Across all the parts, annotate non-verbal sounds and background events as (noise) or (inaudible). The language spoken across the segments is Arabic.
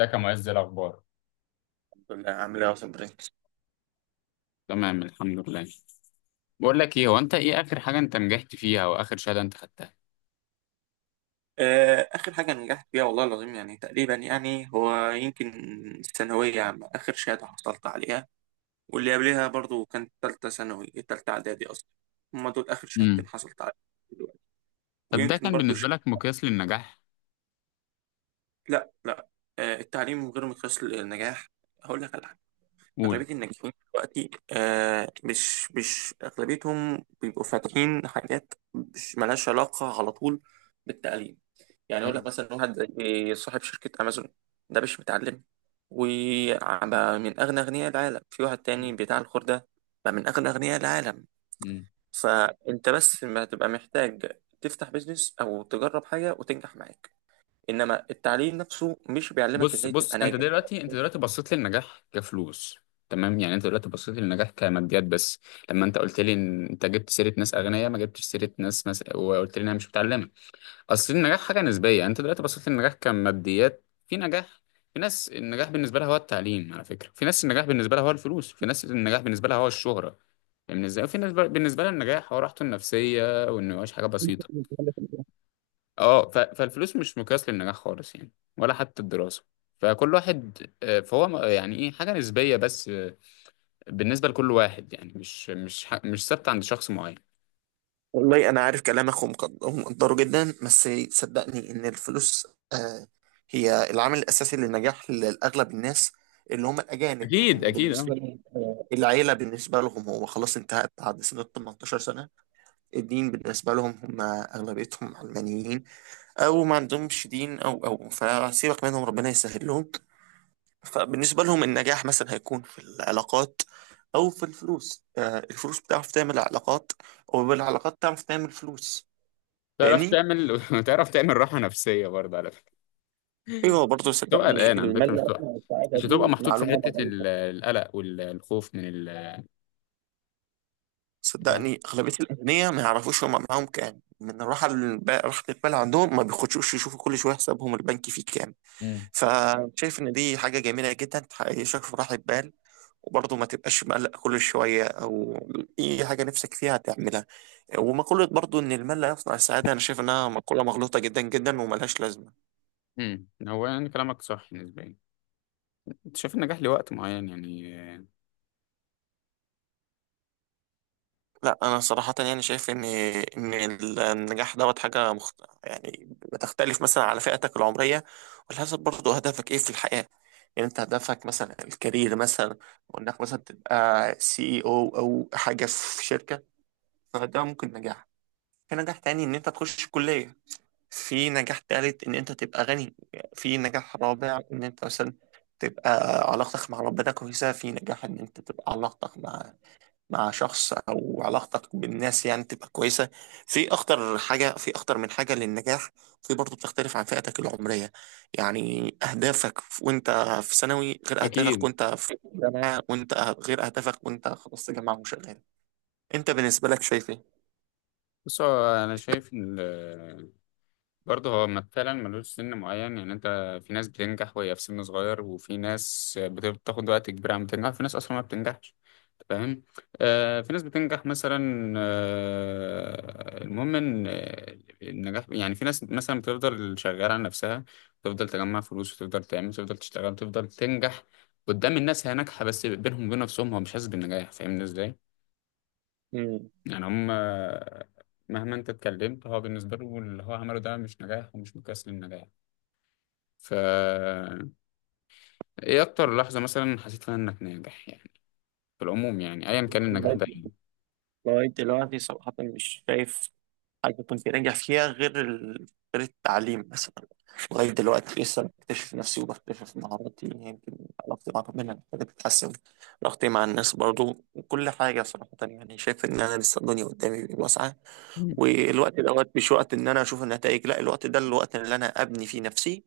ازيك يا معز؟ إيه الاخبار؟ لا عامل ايه يا صبري؟ تمام، الحمد لله. بقول لك ايه، هو انت ايه اخر حاجه انت نجحت فيها او اخر شهاده انت خدتها؟ آه، اخر حاجه نجحت فيها والله العظيم يعني تقريبا يعني هو يمكن الثانويه عامه اخر شهاده حصلت عليها، واللي قبلها برضو كانت ثالثه ثانوي، ثالثه اعدادي اصلا. هما دول اخر شهادتين امم. حصلت عليهم دلوقتي. طب ده ويمكن كان برضو بالنسبه لك مقياس للنجاح؟ لا لا. التعليم غير مقياس للنجاح. هقول لك على قول. أغلبية الناجحين دلوقتي، آه، مش أغلبيتهم بيبقوا فاتحين حاجات مش ملهاش علاقة على طول بالتعليم. يعني أقول لك امم، مثلا واحد زي صاحب شركة أمازون، ده مش متعلم وبقى من أغنى أغنياء العالم. في واحد تاني بتاع الخردة بقى من أغنى أغنياء العالم. امم. فأنت بس ما تبقى محتاج تفتح بيزنس أو تجرب حاجة وتنجح معاك، إنما التعليم نفسه مش بيعلمك بص إزاي تبقى بص، انت ناجح. دلوقتي بصيت للنجاح كفلوس. تمام، يعني انت دلوقتي بصيت للنجاح كماديات بس. لما انت قلت لي ان انت جبت سيره ناس اغنياء، ما جبتش سيره ناس مثلا وقلت لي انها مش متعلمه. اصل النجاح حاجه نسبيه، يعني انت دلوقتي بصيت للنجاح كماديات. في نجاح، في ناس النجاح بالنسبه لها هو التعليم، على فكره، في ناس النجاح بالنسبه لها هو الفلوس، في ناس النجاح بالنسبه لها هو الشهره. فاهمني ازاي؟ وفي ناس بالنسبه لها النجاح هو راحته النفسيه وانه يعيش حاجه بسيطه. اه فالفلوس مش مقياس للنجاح خالص يعني، ولا حتى الدراسه. فكل واحد، فهو يعني ايه، حاجه نسبيه بس، بالنسبه لكل واحد، يعني مش ثابته عند شخص معين. والله انا عارف كلامك ومقدره جدا، بس صدقني ان الفلوس، آه، هي العامل الاساسي للنجاح لاغلب الناس اللي هم الاجانب، اكيد، ان اكيد، اه. بالنسبه لهم، آه، العيله بالنسبه لهم هو خلاص انتهت بعد سن ال 18 سنه. الدين بالنسبه لهم هم اغلبيتهم علمانيين، او ما عندهمش دين، او فسيبك منهم ربنا يسهل لهم. فبالنسبه لهم النجاح مثلا هيكون في العلاقات او في الفلوس. آه، الفلوس بتعرف تعمل علاقات، وبالعلاقات تعرف تعمل فلوس. تعرف فاهمني. تعمل (laughs) تعرف تعمل راحه نفسيه برضه، على فكره. ايوه، برضه تبقى قلقان صدقني على فكرة، مش المال هتبقى اصلا والسعاده دي محطوط في معلومه حتة ضعيفه. القلق والخوف من ال. فاهم. صدقني اغلبيه الاغنياء ما يعرفوش هم معاهم كام. من الراحه راحه البال عندهم ما بيخشوش يشوفوا كل شويه حسابهم البنكي فيه كام. امم، فشايف ان دي حاجه جميله جدا، تحققشك في راحه بال وبرضه ما تبقاش مقلق كل شويه، او اي حاجه نفسك فيها تعملها. ومقوله برضه ان المال لا يصنع السعاده، انا شايف انها مقوله مغلوطه جدا جدا وملهاش لازمه. امم. هو يعني كلامك صح نسبيا. انت شايف النجاح لوقت معين يعني؟ لا، انا صراحه يعني شايف ان النجاح دوت حاجه يعني بتختلف مثلا على فئتك العمريه وعلى حسب برضه هدفك ايه في الحياه. يعني انت هدفك مثلا الكارير مثلا، وانك مثلا تبقى سي اي او او حاجه في شركه، فده ممكن نجاح. في نجاح تاني ان انت تخش كليه. في نجاح تالت ان انت تبقى غني. في نجاح رابع ان انت مثلا تبقى علاقتك مع ربنا كويسه. في نجاح ان انت تبقى علاقتك مع مع شخص او علاقتك بالناس يعني تبقى كويسه. في اخطر حاجه، في اخطر من حاجه للنجاح. في برضه بتختلف عن فئتك العمريه، يعني اهدافك وانت في ثانوي غير اهدافك اكيد. وانت في جامعه، وانت غير اهدافك وانت خلصت جامعه وشغال. انت بالنسبه لك شايف ايه؟ بص، هو انا شايف إن، برضه هو فعلا ملوش سن معين، يعني انت، في ناس بتنجح وهي في سن صغير، وفي ناس بتاخد وقت كبير عم تنجح، في ناس اصلا ما بتنجحش. أنت فاهم؟ في ناس بتنجح مثلا، المهم ان النجاح، يعني في ناس مثلا بتفضل شغالة على نفسها، تفضل تجمع فلوس وتفضل تعمل وتفضل تشتغل وتفضل تنجح. قدام الناس هي ناجحة، بس بينهم وبين نفسهم هو مش حاسس بالنجاح. فاهمني ازاي؟ مم. يعني هم، مهما انت اتكلمت، هو بالنسبة له اللي هو عمله ده مش نجاح ومش مقياس للنجاح. ف ايه اكتر لحظة مثلا حسيت فيها انك ناجح يعني، في العموم، يعني ايا كان النجاح لغاية ده يعني؟ لغاية دلوقتي صراحة مش شايف حاجة كنت ناجح فيها غير غير التعليم بس. لغاية دلوقتي لسه بكتشف نفسي وبكتشف مهاراتي. يمكن علاقتي مع ربنا محتاجة تتحسن، علاقتي مع الناس برضو، وكل حاجة. صراحة يعني شايف إن أنا لسه الدنيا قدامي واسعة، مم. والوقت دوت مش وقت إن أنا أشوف النتائج، لا الوقت ده الوقت اللي أنا أبني فيه نفسي.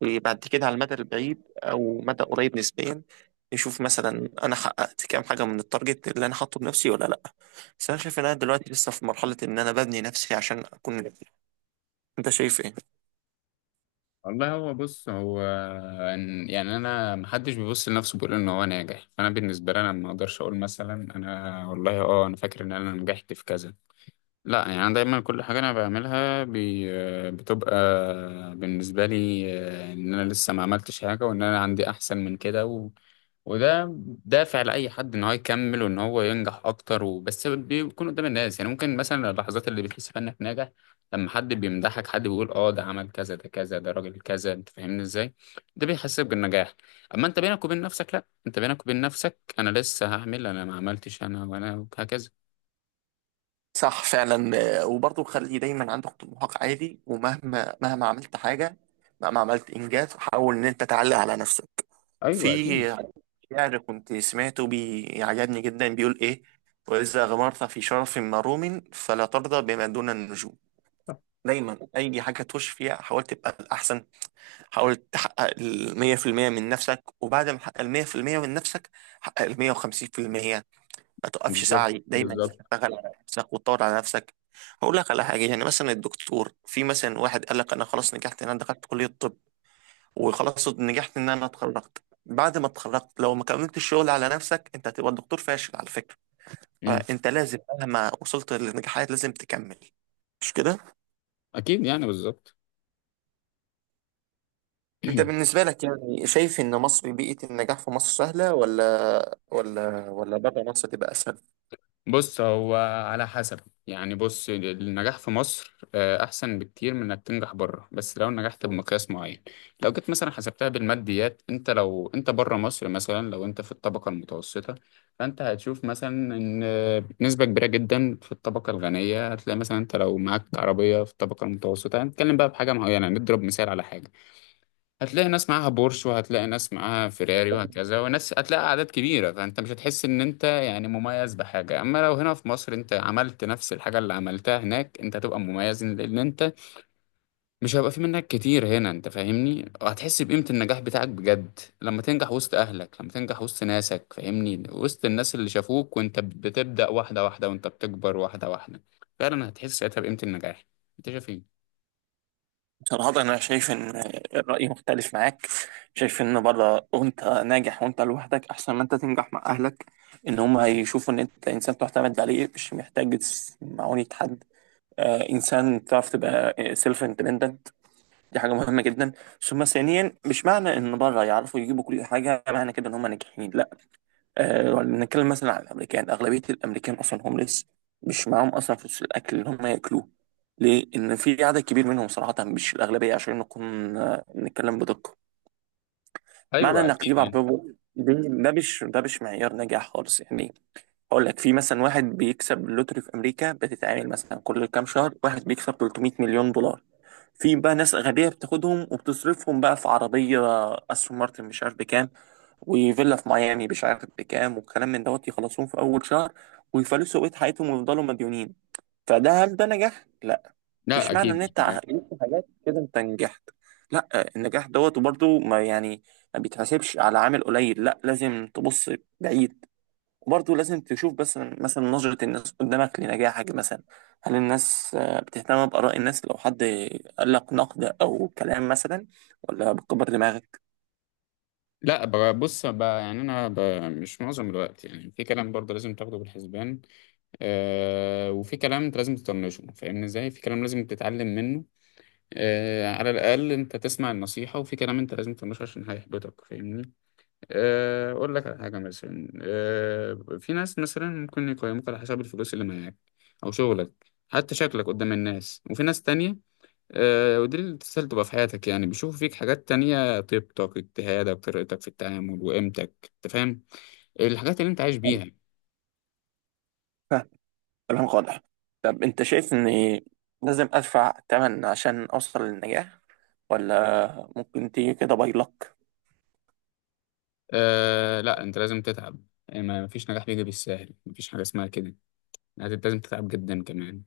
وبعد كده على المدى البعيد أو مدى قريب نسبيا نشوف مثلا أنا حققت كام حاجة من التارجت اللي أنا حاطه بنفسي ولا لأ. بس أنا شايف إن أنا دلوقتي لسه في مرحلة إن أنا ببني نفسي عشان أكون ناجح. أنت شايف إيه؟ والله، هو بص هو يعني انا، محدش بيبص لنفسه بيقول ان هو ناجح. فانا بالنسبه لي، انا ما اقدرش اقول مثلا انا والله انا فاكر ان انا نجحت في كذا. لا، يعني انا دايما كل حاجه انا بعملها بتبقى بالنسبه لي، ان انا لسه ما عملتش حاجه وان انا عندي احسن من كده. وده دافع لأي حد إن هو يكمل وإن هو ينجح أكتر، وبس بيكون قدام الناس. يعني ممكن مثلا اللحظات اللي بتحس فيها إنك ناجح، لما حد بيمدحك، حد بيقول أه ده عمل كذا، ده كذا، ده راجل كذا. أنت فاهمني إزاي؟ ده بيحسسك بالنجاح. أما أنت بينك وبين نفسك، لأ، أنت بينك وبين نفسك أنا لسه هعمل، أنا ما عملتش، أنا وأنا، وهكذا. صح فعلا، آه، وبرضه خلي دايما عندك طموحك عالي، ومهما مهما عملت حاجة، مهما عملت إنجاز، حاول إن أنت تعلق على نفسك. أيوه، في أكيد. شعر كنت سمعته بيعجبني جدا، بيقول إيه؟ وإذا غمرت في شرف مروم فلا ترضى بما دون النجوم. دايما أي حاجة تخش فيها حاول تبقى الأحسن. حاول تحقق 100% من نفسك، وبعد ما تحقق 100% من نفسك، حقق 150%. ما توقفش بالظبط، سعي، دايما بالظبط. تشتغل على نفسك وتطور على نفسك. هقول لك على حاجه، يعني مثلا الدكتور، في مثلا واحد قال لك انا خلاص نجحت ان انا دخلت كليه الطب، وخلاص نجحت ان انا اتخرجت. بعد ما اتخرجت لو ما كملتش الشغل على نفسك انت هتبقى دكتور فاشل على فكره. أمم. فانت لازم مهما وصلت للنجاحات لازم تكمل، مش كده؟ أكيد، يعني بالظبط. انت (clears throat) بالنسبه لك يعني شايف ان مصر بيئه النجاح في مصر سهله، ولا ولا بره مصر تبقى اسهل؟ بص، هو على حسب. يعني بص، النجاح في مصر أحسن بكتير من إنك تنجح بره، بس لو نجحت بمقياس معين. لو جيت مثلا حسبتها بالماديات، أنت لو أنت بره مصر مثلا، لو أنت في الطبقة المتوسطة، فأنت هتشوف مثلا إن نسبة كبيرة جدا في الطبقة الغنية. هتلاقي مثلا، أنت لو معاك عربية في الطبقة المتوسطة، هنتكلم بقى بحاجة معينة، نضرب مثال على حاجة. هتلاقي ناس معاها بورش، وهتلاقي ناس معاها فيراري وهكذا، وناس هتلاقي أعداد كبيرة. فأنت مش هتحس إن أنت يعني مميز بحاجة. أما لو هنا في مصر أنت عملت نفس الحاجة اللي عملتها هناك، أنت هتبقى مميز، لأن أنت مش هيبقى في منك كتير هنا. أنت فاهمني؟ وهتحس بقيمة النجاح بتاعك بجد لما تنجح وسط أهلك، لما تنجح وسط ناسك، فاهمني؟ وسط الناس اللي شافوك وأنت بتبدأ واحدة واحدة وأنت بتكبر واحدة واحدة. فعلا هتحس ساعتها بقيمة النجاح. أنت شايف إيه؟ صراحة أنا شايف إن الرأي مختلف معاك. شايف إن بره وأنت ناجح وأنت لوحدك أحسن ما أنت تنجح مع أهلك. إن هم هيشوفوا إن أنت إنسان تعتمد عليه مش محتاج معونة حد، آه، إنسان تعرف تبقى سيلف اندبندنت. دي حاجة مهمة جدا. ثم ثانيا، مش معنى إن بره يعرفوا يجيبوا كل حاجة معنى كده إن هم ناجحين. لا. آه، نتكلم مثلا عن الامريكان، اغلبيه الامريكان اصلا هومليس، مش معاهم اصلا فلوس الاكل اللي هم ياكلوه. ليه؟ ان في عدد كبير منهم، صراحه مش الاغلبيه عشان نكون، آه، نتكلم بدقه. معنى أيوه انك أكيد، تجيب يعني. عربيه دي، ده مش معيار نجاح خالص يعني. اقول لك في مثلا واحد بيكسب اللوتري في امريكا، بتتعامل مثلا كل كام شهر واحد بيكسب 300 مليون دولار. في بقى ناس غبيه بتاخدهم وبتصرفهم بقى في عربيه استون مارتن مش عارف بكام، وفيلا في ميامي مش عارف بكام، والكلام من دوت، يخلصوهم في اول شهر ويفلسوا بقية حياتهم ويفضلوا مديونين. فده هل ده نجاح؟ لا. لا، مش معنى أكيد ان مش انت نجاح. عملت حاجات كده انت نجحت. لا. النجاح دوت وبرضه ما يعني ما بيتحسبش على عامل قليل. لا، لازم تبص بعيد. وبرضه لازم تشوف بس مثلا نظرة الناس قدامك لنجاحك مثلا، هل الناس، آه، بتهتم بآراء الناس؟ لو حد قال لك نقد او كلام مثلا، ولا بتكبر دماغك؟ لا، بص، يعني انا مش معظم الوقت، يعني في كلام برضه لازم تاخده بالحسبان، وفي كلام انت لازم تطنشه. فاهمني ازاي؟ في كلام لازم تتعلم منه، على الاقل انت تسمع النصيحه، وفي كلام انت لازم تطنشه عشان هيحبطك، فاهمني؟ اقول لك على حاجه مثلا، في ناس مثلا ممكن يقيموك على حسب الفلوس اللي معاك، او شغلك، حتى شكلك قدام الناس. وفي ناس تانية، ودي التسهيل تبقى في حياتك، يعني بيشوفوا فيك حاجات تانية: طيبتك، اجتهادك، طريقتك في التعامل، وقيمتك. انت فاهم؟ الحاجات اللي انت عايش بيها. كلامك واضح. طب انت شايف اني لازم ادفع تمن عشان اوصل للنجاح، ولا ممكن تيجي كده باي لك؟ أه، لا، انت لازم تتعب. يعني ما فيش نجاح بيجي بالسهل، مفيش حاجة اسمها كده. يعني لازم تتعب جدا كمان.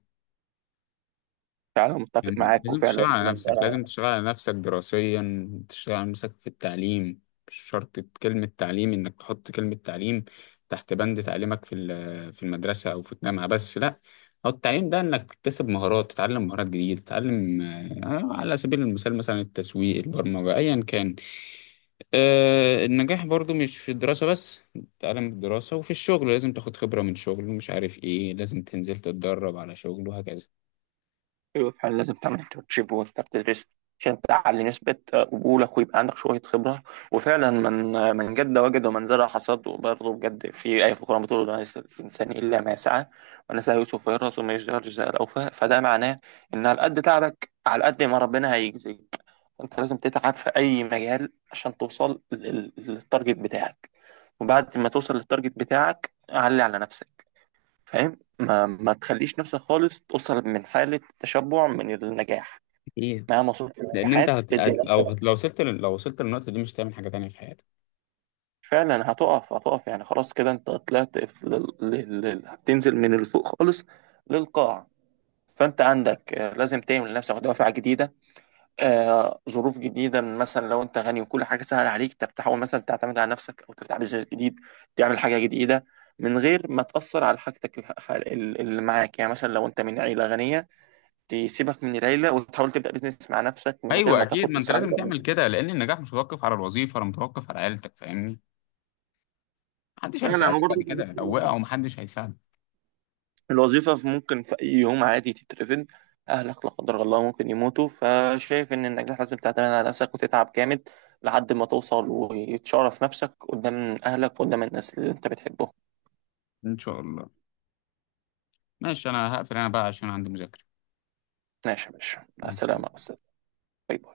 فعلا متفق يعني معاك، لازم تشتغل وفعلا على انت، نفسك، لازم تشتغل على نفسك دراسيا، تشتغل على نفسك في التعليم. مش شرط كلمة تعليم إنك تحط كلمة تعليم تحت بند تعليمك في في المدرسة أو في الجامعة، بس لأ. هو التعليم ده إنك تكتسب مهارات، تتعلم مهارات جديدة، تتعلم، على سبيل المثال مثلا التسويق، البرمجة، أيا كان. النجاح برضو مش في الدراسة بس. تعلم الدراسة، وفي الشغل لازم تاخد خبرة من شغل ومش عارف إيه، لازم تنزل تتدرب على شغل وهكذا. ايوه فعلا لازم تعمل انترنشيب وانت بتدرس عشان تعلي نسبة قبولك ويبقى عندك شوية خبرة. وفعلا من من جد وجد ومن زرع حصد. وبرضه بجد في آية في القرآن بتقول: لا يسأل الإنسان إلا ما سعى، ونسى يوسف ويرث وما يشجع الجزاء الأوفى. فده معناه إن على قد تعبك على قد ما ربنا هيجزيك. فأنت لازم تتعب في أي مجال عشان توصل للتارجت بتاعك. وبعد ما توصل للتارجت بتاعك علي على نفسك، فاهم؟ ما تخليش نفسك خالص توصل من حالة تشبع من النجاح. إيه؟ مهما صوت لان انت النجاحات ادي نفسك. لو وصلت للنقطه دي، مش هتعمل حاجه تانية في حياتك. فعلا هتقف، هتقف يعني خلاص كده. انت طلعت في هتنزل من اللي فوق خالص للقاع. فانت عندك، آه، لازم تعمل لنفسك دوافع جديدة، آه، ظروف جديدة. مثلا لو انت غني وكل حاجة سهلة عليك، انت بتحاول مثلا تعتمد على نفسك او تفتح بيزنس جديد، تعمل حاجة جديدة من غير ما تأثر على حاجتك اللي معاك. يعني مثلا لو انت من عيلة غنية، تسيبك من العيلة وتحاول تبدأ بيزنس مع نفسك من غير ايوه ما اكيد، تاخد ما انت لازم مساعدة. تعمل كده، لان النجاح مش متوقف على الوظيفه ولا متوقف على عيلتك. فاهمني؟ محدش فعلا انا هيساعدك بعد برضه كده، لو وقعوا محدش هيساعدك. الوظيفة ممكن في أي يوم عادي تترفد. أهلك لا قدر الله ممكن يموتوا. فشايف إن النجاح لازم تعتمد على نفسك وتتعب جامد لحد ما توصل وتشرف نفسك قدام أهلك وقدام الناس اللي أنت بتحبهم. ان شاء الله. ماشي، انا هقفل انا بقى عشان عندي مذاكره. ماشي يا باشا، مع مع السلامه. السلامة يا أستاذ. باي باي.